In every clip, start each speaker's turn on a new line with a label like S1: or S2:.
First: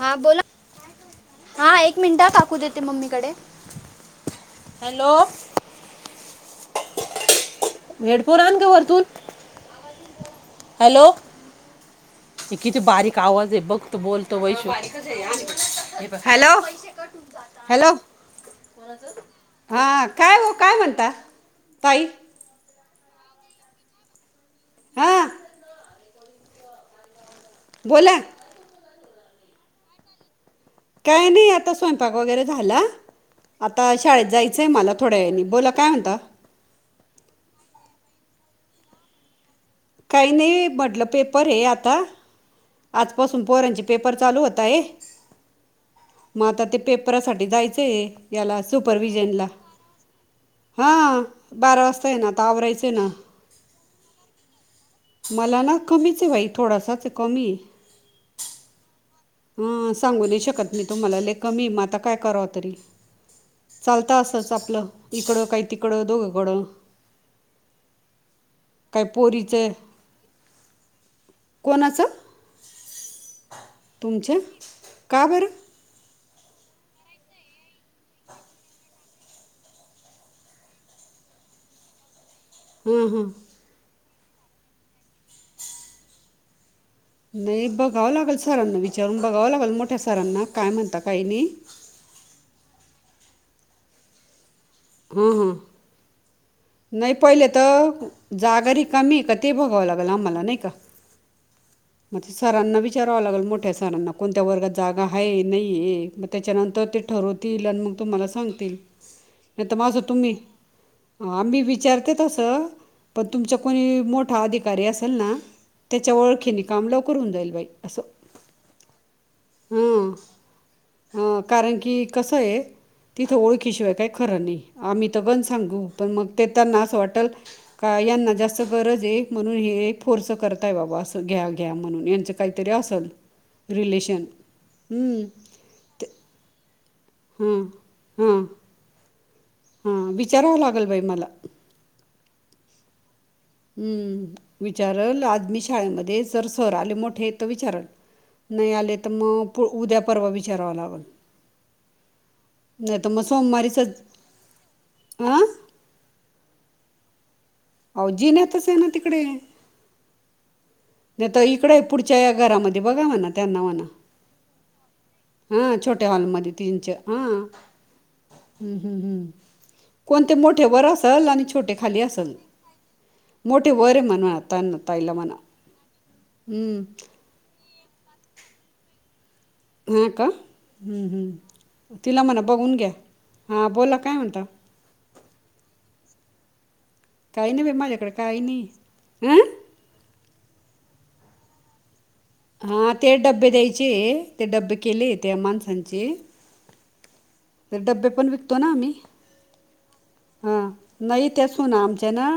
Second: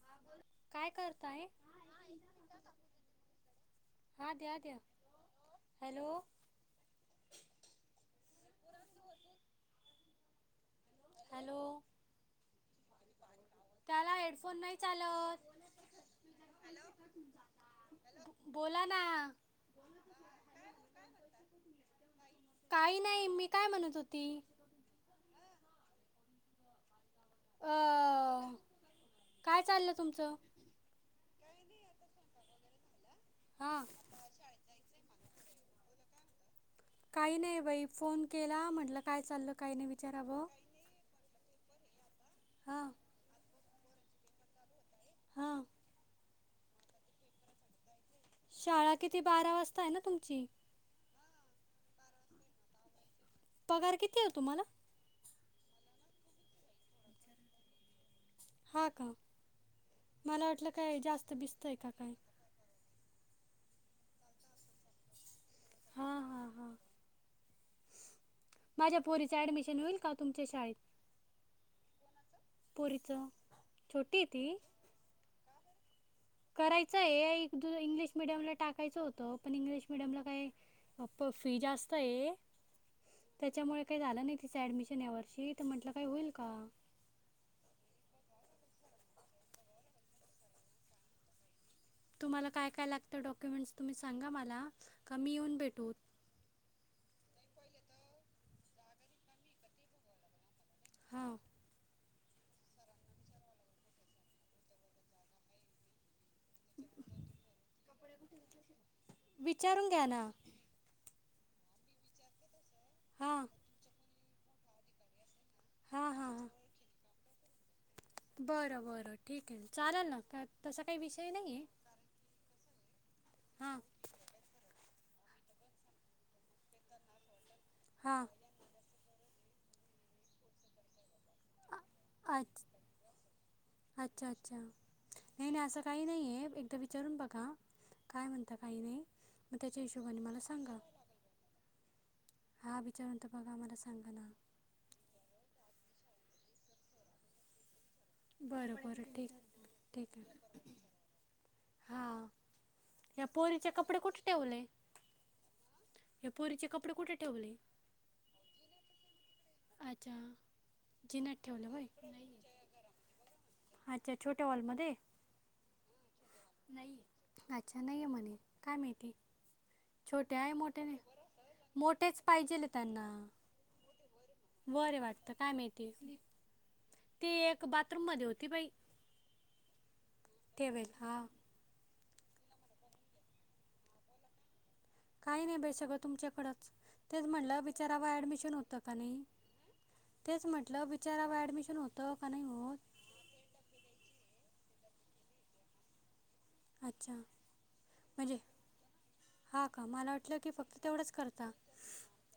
S1: हा बोला
S2: काय करताय
S1: हा एक मिनिटा टाकू देते मम्मीकडे
S2: हां द्या द्या हॅलो
S1: वेडपोर आण ग वरतूून
S2: हॅलो
S1: ते किती बारीक आवाज आहे बघत
S2: त्याला
S1: बोलतो
S2: हेडफोन
S1: वैशू
S2: नाही चालत
S1: हॅलो
S2: हॅलो बोला ना
S1: हा काय हो काय म्हणता ताई
S2: काही नाही मी काय म्हणत होती.
S1: हां.
S2: अ
S1: बोला
S2: काय चाललंय तुमचं?
S1: काय नाही आता स्वयंपाक वगैरे झाला
S2: हां
S1: आता शाळेत जाय च आहे मला थोड्या वेळाने बोला काय म्हणता.
S2: काही नाही बाई फोन केला म्हटलं काय चाललं काही नाही
S1: काही
S2: विचारावं
S1: नाही म्हटलं पेपर आहे आता
S2: हा.
S1: आजपासून पोर्यांचे पेपर चालू होत आहे.
S2: हां.
S1: मग आता ते पेपरासाठी जायचंय आहे. याला
S2: शाळा किती
S1: सुपरविजनला
S2: बारा वाजता आहे ना तुमची
S1: हा बारा वाजता आहे ना आता आवरायचं आहे ना
S2: पगार किती आहे हो तुम्हाला?
S1: मला ना कमीच आहे बाई थोडासाच कमी हे
S2: हा का
S1: हा सांगू नाही
S2: मला वाटलं
S1: शकत मी
S2: काय
S1: तुम्हाला लइ
S2: जास्त बिस्त
S1: कमी आहे. म
S2: का
S1: आता काय करावं तरी चालत असच आपलं इकडं काही तिकडं
S2: हां हां
S1: दोघंकडं
S2: हां माझ्या पोरीचं ऍडमिशन होईल का तुमच्या शाळेत
S1: कोणाचं
S2: पोरीच
S1: तुमच्या का बरं?
S2: करायचं आहे एक इंग्लिश मिडियमला टाकायचं होतं. पण इंग्लिश मिडियमला काय अप फ्री जास्त आहे.
S1: हम्म हम्म
S2: त्याच्यामुळे काही झालं नाही तिचं ॲडमिशन यावर्षी तर म्हटलं काय होईल का?
S1: नाही बघावं लागेल सरांना विचारून बघावं लागेल मोठ्या सरांना काय म्हणता काही नाही.
S2: तुम्हाला काय काय लागतं डॉक्युमेंट्स तुम्ही सांगा मला का मी
S1: हम्म ह
S2: येऊन भेटू
S1: नाही पहिले तर जागा रिकामी आहे का ते बघावं लागल आम्हाला नाही का
S2: हां
S1: म सरांना विचारावं लागेल मोठ्या सरांना कोणत्या वर्गात जागा आहे नाही त्याच्यानंतर ते ठरवतील आणि मग तुम्हाला सांगतील नाही तर
S2: विचारून
S1: माझं
S2: घ्या ना
S1: तुम्ही आ मी विचारते तसं पण
S2: हां
S1: तुमचा कोणी मोठा अधिकारी असेल ना
S2: हां हां
S1: त्याच्या
S2: हां
S1: ओळखी निघ काम लवकर होऊ जाईल बाई असं
S2: बरं बरं ठीक आहे
S1: हां
S2: चालेल ना का तसा काही विषय
S1: हां
S2: नाही आहे
S1: कारण की कसं आहे तिथं
S2: हां
S1: ओळखीशिवाय काय खरं नाही आम्ही त पण सांगू पण मग ते त्यांना असं वाटेल का
S2: हां
S1: यांना जास्त गरज आहे म्हणून हे फोर्स करताय बाबा अस घ्या घ्या म्हणून यांचं
S2: अच्छ
S1: काहीतरी असल रिलेशन
S2: अच्छा अच्छा नाही नाही असं काही
S1: ते
S2: नाही आहे एकदा विचारून बघा
S1: हां
S2: काय
S1: हां
S2: म्हणता काही नाही मग त्याच्या हिशोबाने मला सांगा.
S1: काय मला
S2: हा विचारून तर बघा आम्हाला सांगा
S1: हं
S2: ना
S1: विचारल आज मी शाळेमध्ये जर सर आले मोठे तर विचारल. नाही
S2: बरं
S1: आले तर
S2: बरं ठीक
S1: मग उद्या, परवा विचारावा लागल.
S2: हा
S1: मग
S2: या पोरीचे
S1: सोमवारीच
S2: कपडे कुठे ठेवले?
S1: हां
S2: या पोरीचे कपडे कुठे ठेवले?
S1: अव जीनतस आहे ना तिकडे.
S2: अच्छा. जिन्यात
S1: ता
S2: ठेवले
S1: इकड
S2: होय
S1: पुढच्या या घरामध्ये बघा म्हणा.
S2: अच्छा छोट्या हॉलमध्ये.
S1: हा छोट्या हॉलमध्ये तीनच
S2: नाही
S1: हा हम्म
S2: अच्छा नाही आहे म्हणे काय
S1: हम्म
S2: माहिती
S1: हम्म. कोणते
S2: छोटे आहे मोठे
S1: मोठेवरर
S2: नाही
S1: असल आणि छोटे खाली
S2: मोठेच
S1: असल.
S2: पाहिजेले त्यांना
S1: मोठे वरे म्हण त
S2: वर आहे
S1: ताईला
S2: वाटतं
S1: म्हणा.
S2: काय माहिती.
S1: हम्म.
S2: ती एक बाथरूम मध्ये होती बाई.
S1: हां का
S2: ठेवेल हां
S1: तिला म्हणा बघून घ्या हां बोला काय म्हणता.
S2: काय नाही बेसगं तुमच्याकडेंच. तेच
S1: काही
S2: म्हटलं
S1: नाही बाई माझ्याकडे
S2: विचारावा
S1: काही
S2: ॲडमिशन
S1: नाही
S2: होतं का नाही.
S1: हां
S2: तेच म्हटलं विचारा व ॲडमिशन होतं का नाही होत.
S1: हां ते डबे द्यायचे ते डबे केले ते माणसांचे.
S2: अच्छा.
S1: तर डबे पण विकतो ना आम्ही.
S2: हां का मला वाट
S1: हां नाही तेसून आमच्या ना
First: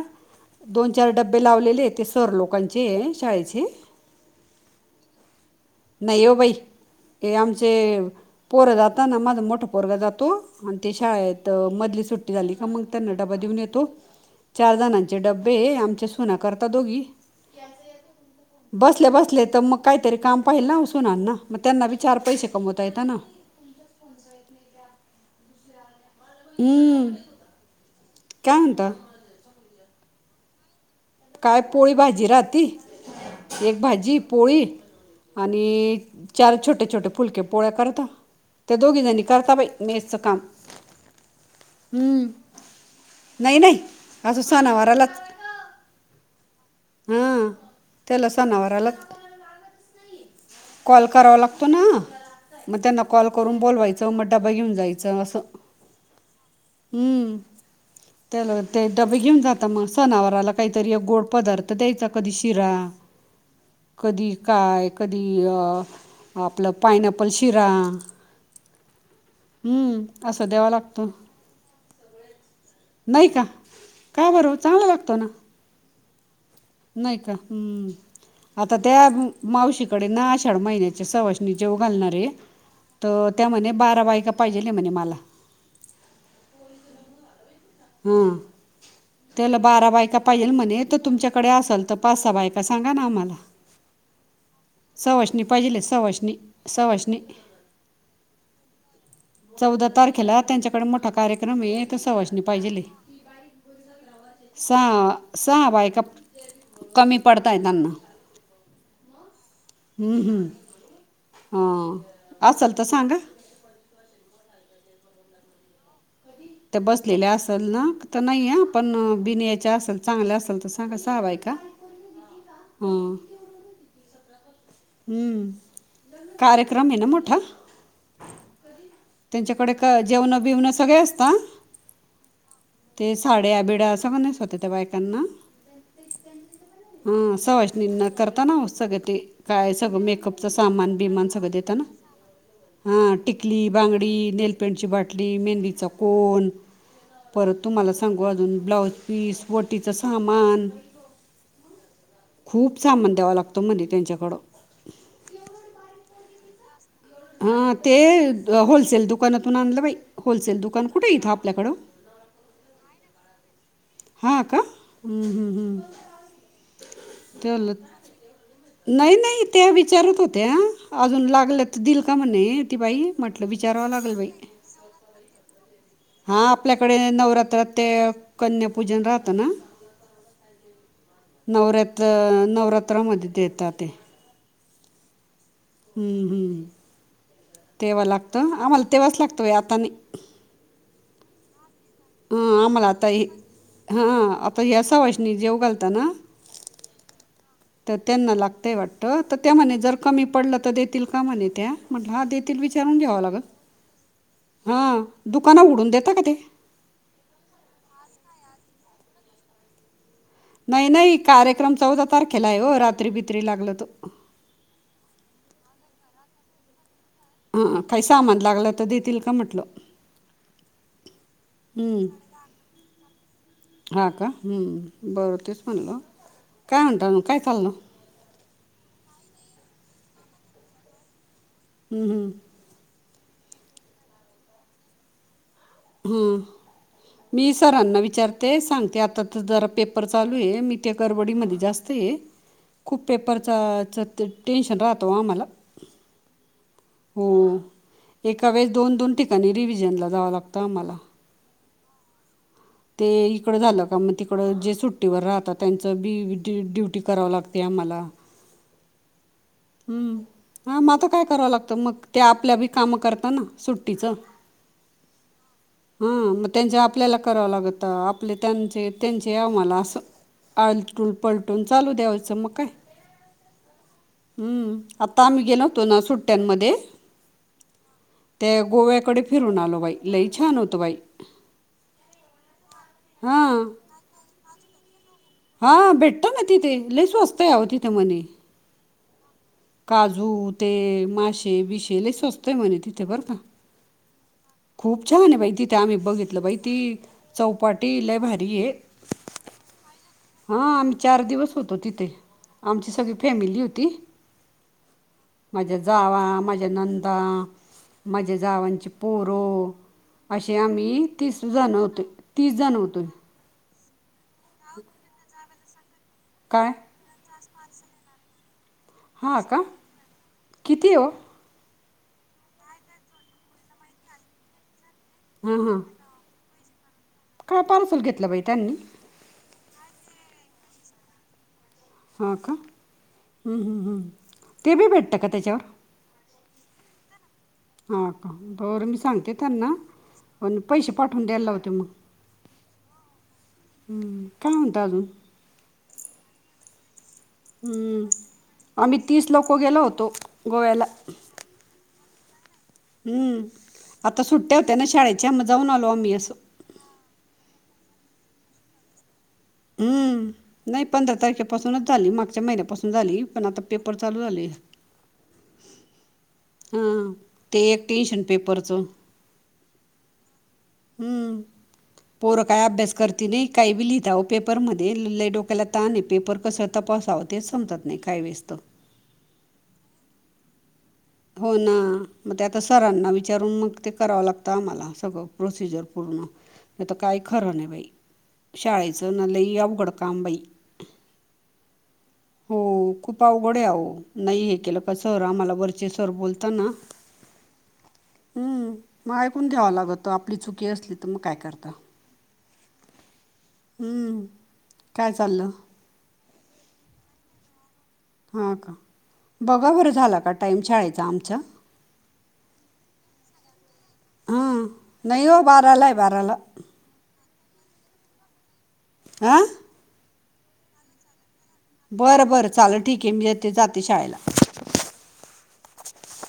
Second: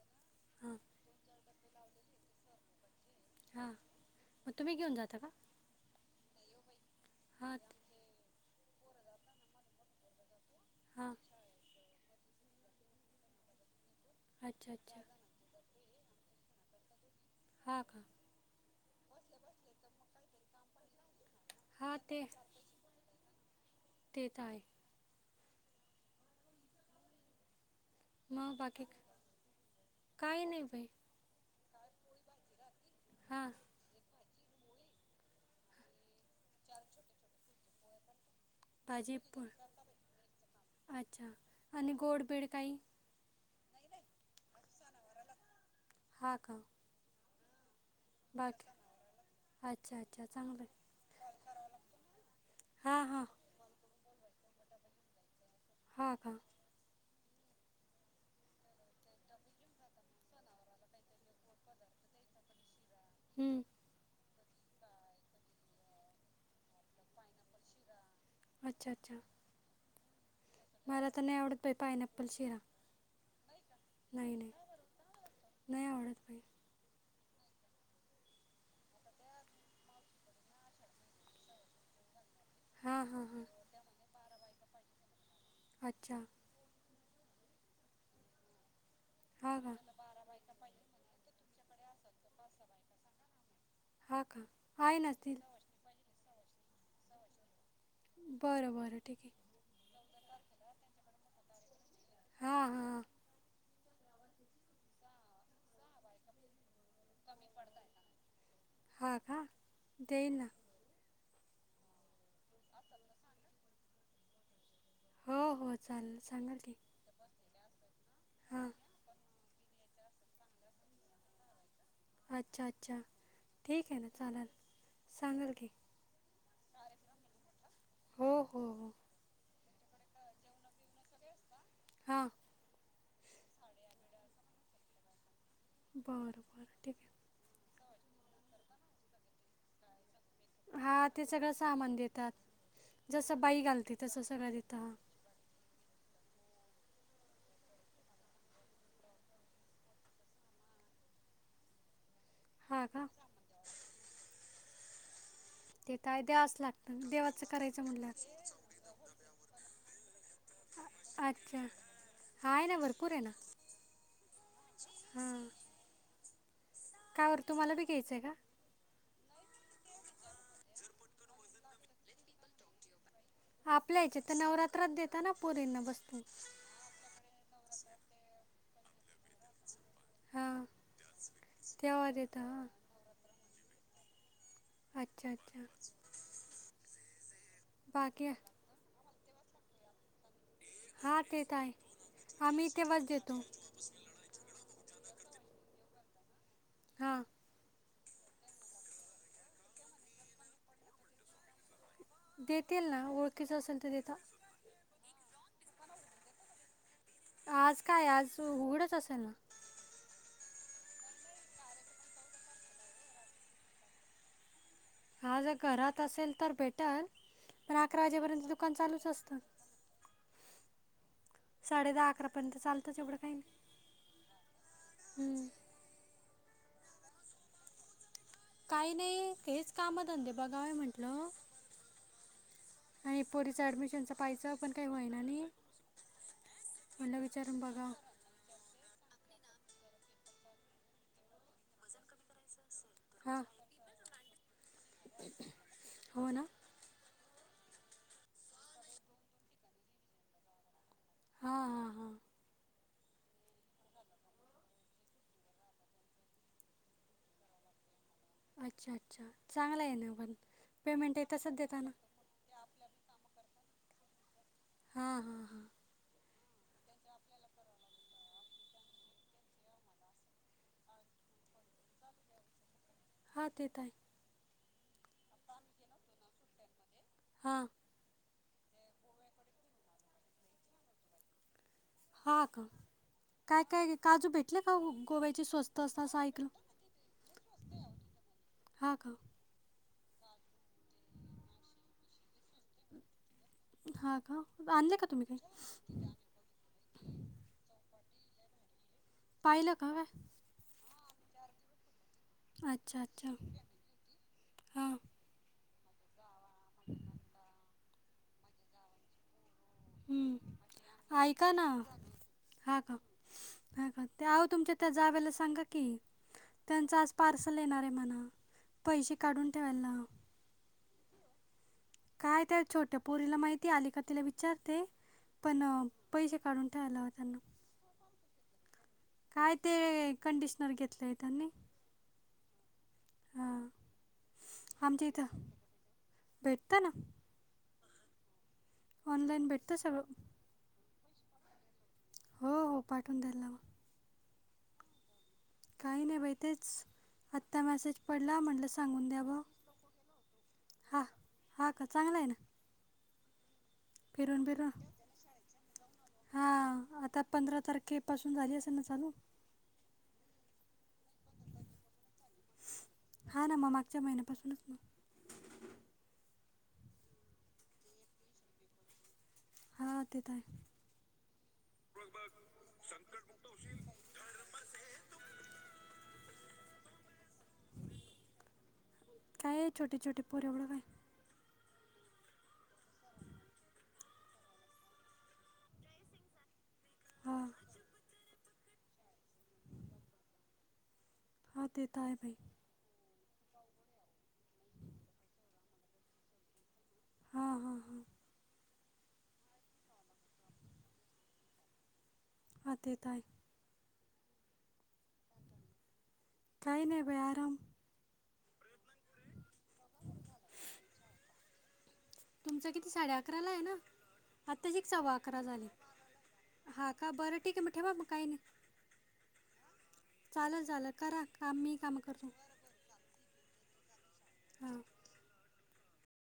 S2: हां
S1: दोनश. चार डबे लावलेले ते सर लोकांचे शाळेचे.
S2: मगुम् घऊन जाता का.
S1: नाही येव बाई हे
S2: हां
S1: आमचे पोरं जाता ना माझं मोठ पोरं जातो. आणि ते
S2: हां
S1: शाळेत मधली सुट्टी झाली का मग त्यांना डबा देऊन येतो.
S2: अच्छा
S1: चार
S2: अच्छा
S1: जणांचे डब्बे आमच्या सुना करता दोघी.
S2: हा का.
S1: बसले बसले तर मग काहीतरी काम पाहिल ना सुना ना मग त्यांना बी
S2: हा
S1: चार पैसे कमवता येत ना.
S2: तेे तर आहे.
S1: हमं.
S2: मग बाकी काय? काही नाही बाई.
S1: काय पोळी भाजी राहती
S2: हां
S1: एक भाजी. पोळी आणि चार छोटे छोटे फुलके पोळ्या करत. त्या दोघी
S2: भाजी
S1: जणी
S2: पण
S1: करता बाई मेसच काम
S2: अच्छा आणि गोड
S1: हम्.
S2: बीड काही
S1: नाही नाही असज स नावाराला.
S2: हा का.
S1: हा त्याला
S2: बाकी
S1: सनावारला.
S2: अच्छा अच्छा चांगलं आहे.
S1: कॉल करावा लागतो ना मग
S2: हां
S1: त्यांना
S2: हां
S1: कॉल करून बोलवायचं मग डबा घेऊन जायचं असं.
S2: हा का.
S1: हम्म. त्याला ते डबे घेऊन जात मग सनावराला काहीतरी एक गोड पदार्थ द्यायचा कधी शिरा.
S2: हम्म.
S1: कधी काय कधी आपलं पायनॅपल शिरा.
S2: अच्छा अच्छा.
S1: हम्म. असं देवाला.
S2: मला तर नाही आवडत प पायनॅप्पल शिरा.
S1: नाही का काय बरं चांगलं लागतं.
S2: नया ऑर्डरप.
S1: नाही का हम्म आता त्या मावशी कडे ना आषाढ महिन्याच्या सवासणी जेवु घालणारेत.
S2: हां हां
S1: तर
S2: हां
S1: त्या म्हणे बारा बायका पाहिजेल आहे म्हणे मला.
S2: अच्छा!
S1: हां.
S2: हा
S1: त्याला
S2: का
S1: बारा बायका पाहिजेल म्हणे तर तुमच्याकडे असाल तर पाच, सहा बायका सांगा ना आम्हांला. [inaudible]
S2: हां का आहे ना
S1: पहिले सव्हाषणी-सव्हाषणी
S2: बरं बरं ठीक आहे.
S1: चौदा तारखेला त्यांच्याकडे मोठा कार्यक्रम आहे तर सवासणी
S2: हां
S1: पाहिजेल आहे.
S2: हां
S1: सहा-सहा बायका कमी पडताय त्यांना.
S2: हां का देई ना.
S1: हां असल तर सांगा.
S2: हो हो चालेल सांगते.
S1: त्या बसलेल्या असेल ना तर नाही ह पण बिनि याच्या असेल चांगल्या हवेच्या असल तर सांगा सहा बायका.
S2: अच्छा! अच्छा!
S1: हां
S2: ठीक आहे ना चालेल.
S1: हम्म
S2: सांगाल की
S1: कार्यक्रम आहे ना मोठा.
S2: हो हो.
S1: त्यांच्याकडे क जेवण बिवणं सगळे असतात.
S2: हां
S1: ते साड्या बिड्या संगळ नेसवत्यात त्या बायकांना.
S2: बरं बरं ठीक
S1: हां सव्हाषणी ना करतात ना सगळं ते काय सगळं मेकअप
S2: आहे
S1: सामान
S2: हां ते
S1: बिमान सगळं देेता ना
S2: सामान देतात
S1: हा
S2: जसं बाई
S1: टिकली,
S2: घालते
S1: बांगडी,
S2: तसं सगळं देतं
S1: नेलपेंडची,
S2: हां
S1: बाट पाटली, मेहंदीचं कोण परत तुम्हाला सांगू अजून ब्लाऊज पीस, ओटीचं सामान खूप
S2: हा का
S1: सामान द्यावा लागतो म्हणे त्यांच्याकडं.
S2: ते कायते आस
S1: हा ते होलसेल दुकानातून आणलं बाई, होलसेल दुकान कुठे आहे इथं
S2: अच्छा
S1: आपल्याकडं.
S2: आहे ना भरपूर आहे ना.
S1: हां का.
S2: कायवर
S1: त्याला
S2: तुम्हाला बी घ्यायचंय.
S1: नाही नाही त्या विचारत होत्या अजून लागल्या तर दिल का म्हणे ती बाई. म्हटलं विचारावं
S2: आपल्या
S1: लागेल
S2: याचे
S1: बाई
S2: तर नवरात्रात देता ना पोरींना.
S1: हां आपल्याकडे नवरात्रात ते कन्यापूजन राहतं ना.
S2: हां
S1: नवरात्र
S2: तेव्हा देता हां
S1: नवरात्रामध्ये देतात ते.
S2: अच्छा! अच्छा!
S1: हम्म हम्म तेव्हा
S2: बाकी
S1: लागतं आम्हाला तेव्हाच लागत बाई आता नाही.
S2: हां तेेतर आहे
S1: हां
S2: आम्ही इथे
S1: आम्हाला
S2: वस
S1: आता हे
S2: देतो.
S1: हां आता या सावाषणी जेवु घालता ना.
S2: हां.
S1: तर त्यांना लागतंय वाटतं तर त्या म्हणे जर कमी पडलं तर देतील का म्हणे त्या. म्हंटलं हा देतील विचारून
S2: ना
S1: घ्यावा लागल.
S2: ओळखीचं असेल तर देता
S1: हां दुकान उघडून देता का ते
S2: आज काय आज उघडंच असेल ना.
S1: नाही नाही कार्यक्रम चौदा तारखेला आहे हो रात्री बित्री लागल तर.
S2: हां जर घरात असेल तर भेटल. पण
S1: हा काही
S2: अकरा
S1: सामान
S2: वाजेपर्यंत
S1: लागलं
S2: दुकान
S1: तर
S2: चालूच
S1: देतील का
S2: असतं
S1: म्हटलं
S2: साडे दहा, अकरापर्यंत चालुच एवढं काय
S1: हां का हम्म बरं तेच म्हणलं काय म्हणता म काय चालु
S2: काही नाही तेच काम धंदेबागा आहे म्हटलं
S1: हम् हम्
S2: आणि पोरीचं ॲडमिशनचं पाहिजं पण काही हो्हायना नाही
S1: ह
S2: म्हणलं
S1: मी
S2: विचारून बघा
S1: सरांना विचारत ते सांगते आता जरा पेपर चालू आहे मी त्या करबडीमध्ये जास्त आहे खूप
S2: हां
S1: पेपरचाच ते टेन्शन राहतं आम्हाला
S2: हो ना
S1: हो एका वेळेस दोन दोन ठिकाणी रिव्हजनला जाव लागतं आम्हाला
S2: हा हा हा
S1: ते इकडं झालं का मग तिकडं जे सुट्टीवर राहतात त्यांचं बी ड ड्युटी करावं लागते आम्हाला
S2: अच्छा अच्छा चांगला आहे ना
S1: हं.
S2: पण
S1: हां मग आता
S2: पेमेंट
S1: काय
S2: आहे
S1: करावं
S2: तसंच
S1: लागतं
S2: देताना
S1: मग ते आपल्या बी कामं करतात ना सुट्टीचं
S2: हा हा हा
S1: हा मग त्यांचे आपल्याला करावं लागत आपले त्यांचे त्यांचे याव मला असं आलटून पलटून चालू द्यायचं मग काय
S2: हा तेेत आहे
S1: हम्म आता आम्ही गेलो होतो ना सुट्ट्यांमध्ये
S2: हां
S1: त्या गोव्याकडे फिरून आलो बाई लई छान होतं बाई
S2: हा का काय
S1: हां
S2: काय काजू भेटले का गोव्या
S1: हां भेटतं ना तिथे लय स्वस्त यावं तिथे मणे
S2: हा का
S1: काजू ते मासे बिशेल सवस्तोय म्हणे तिथे बरं का
S2: हा का आणले
S1: खूप
S2: का
S1: छान
S2: तुम्ही
S1: आहे
S2: काही
S1: बाई तिथे आम्ही बघितलं बाई ती चौपाटी लले भारी आहे
S2: पाहिला का व
S1: हा आम्ही चार दिवस होतो तिथे आमची
S2: अच्छा
S1: सगळी
S2: अच्छा
S1: फॅमिली होती
S2: हां
S1: माझ्या जाव माझ्या नंदा माझ्या जावांचे पोरव
S2: हम्म.
S1: असे आम्ही तीस जण होत तीस जण होतो
S2: ह का ते आह तुमच्या त्या जाव्याला सांगा की
S1: काय
S2: त्यांचा आज पार्सल येणार आहे म्हणा पैसे
S1: हां
S2: काढून
S1: का
S2: ठेवायला
S1: किती हो
S2: काय त्या छोट्या पोरीला माहिती आली का तिला विचारते
S1: हां
S2: पण
S1: हां
S2: पैसे काढून ठाेयलाताना
S1: पार्सल घेतलं पाहि त्यांनी
S2: काय ते कंडिशनर घेतलेय त्यांनी
S1: हो का
S2: हां
S1: ते बी भेटतं का त्याच्यावर
S2: भेटता ना
S1: हां का बरं मी सांगते
S2: ऑनलाईन
S1: त्यांना
S2: भेटतं सगळं
S1: प पैसे पाठवून द्यायला लावते मग
S2: हो हो पाठवून द्यारला मग
S1: कम दजून
S2: काही नाही बाहि तेच आत्ता मेसेज पडला म्हंटलं सांगून द्या ब
S1: तो गेला होतो गोव्याला
S2: हा का चांगला आहे ना
S1: हम्म आता
S2: फिरून
S1: सुट्ट्या होत्या ना शाळेच्या आम् जाऊन आलो आम्ही असं
S2: हा आता पंधरा तारखे पासून झाली असेल ना चालू
S1: हम् नाही पंधरा तारखेपासूनच झाली मागच्या महिन्यापासून झाली पण
S2: हा ना
S1: आता
S2: मग
S1: पेपर
S2: मागच्या
S1: चालू झाले
S2: महिन्यापासूनच मग
S1: हं... ते एक टेन्शन पेपरचं
S2: हा... तेे तर हाये
S1: हुं पोरं काय अभ्यास करते नई... काही बी लिहिता अवं पेपरमध्ये, लई डोक्याला ताण ए... पेपर कसं तपासावं? तेच समजत नाई, काही वेळेस तर
S2: काय... छोटे छोटे पोरं... एवढं काय?
S1: हो, ना.... मग ते आता सरांना विचारून, मग ते करावं लागतं आम्हाला... सगळं. प्रोसिजर पूर्ण... नाई तर काही
S2: हा
S1: खरं नाई बाई शाळेचं नं, लई अवघड काम बाई
S2: हा, तेे तर हाये बाई
S1: हो... खूप अवघड ए अहो, नई... हे केलं का, सर आम्हाला... वरचे सर बोलताना
S2: हा हा हा
S1: मग ऐकून घ्यावं लागतं, आपली चुकी असली तर, मग काय करता
S2: हा ते तर हाई
S1: हुं... काय चाललं?
S2: काई नाई बाई... आराम
S1: हां का... बघा बरं झालं का टाईम शाळेचा आमच्या?
S2: तुमचं किती साडे अकराला है ना,
S1: हां
S2: आत्ताशीक सव्वा
S1: नाही हो
S2: अकरा झाले
S1: बाराला आहे बाराला
S2: हां का, बरं मग ठेवा काई नाई
S1: आं?
S2: चालंल, चालंल करा काम मी कामं
S1: बरं
S2: करतो
S1: बरं चालेल, ठीक है... मी येते... जाते शाळेला
S2: हा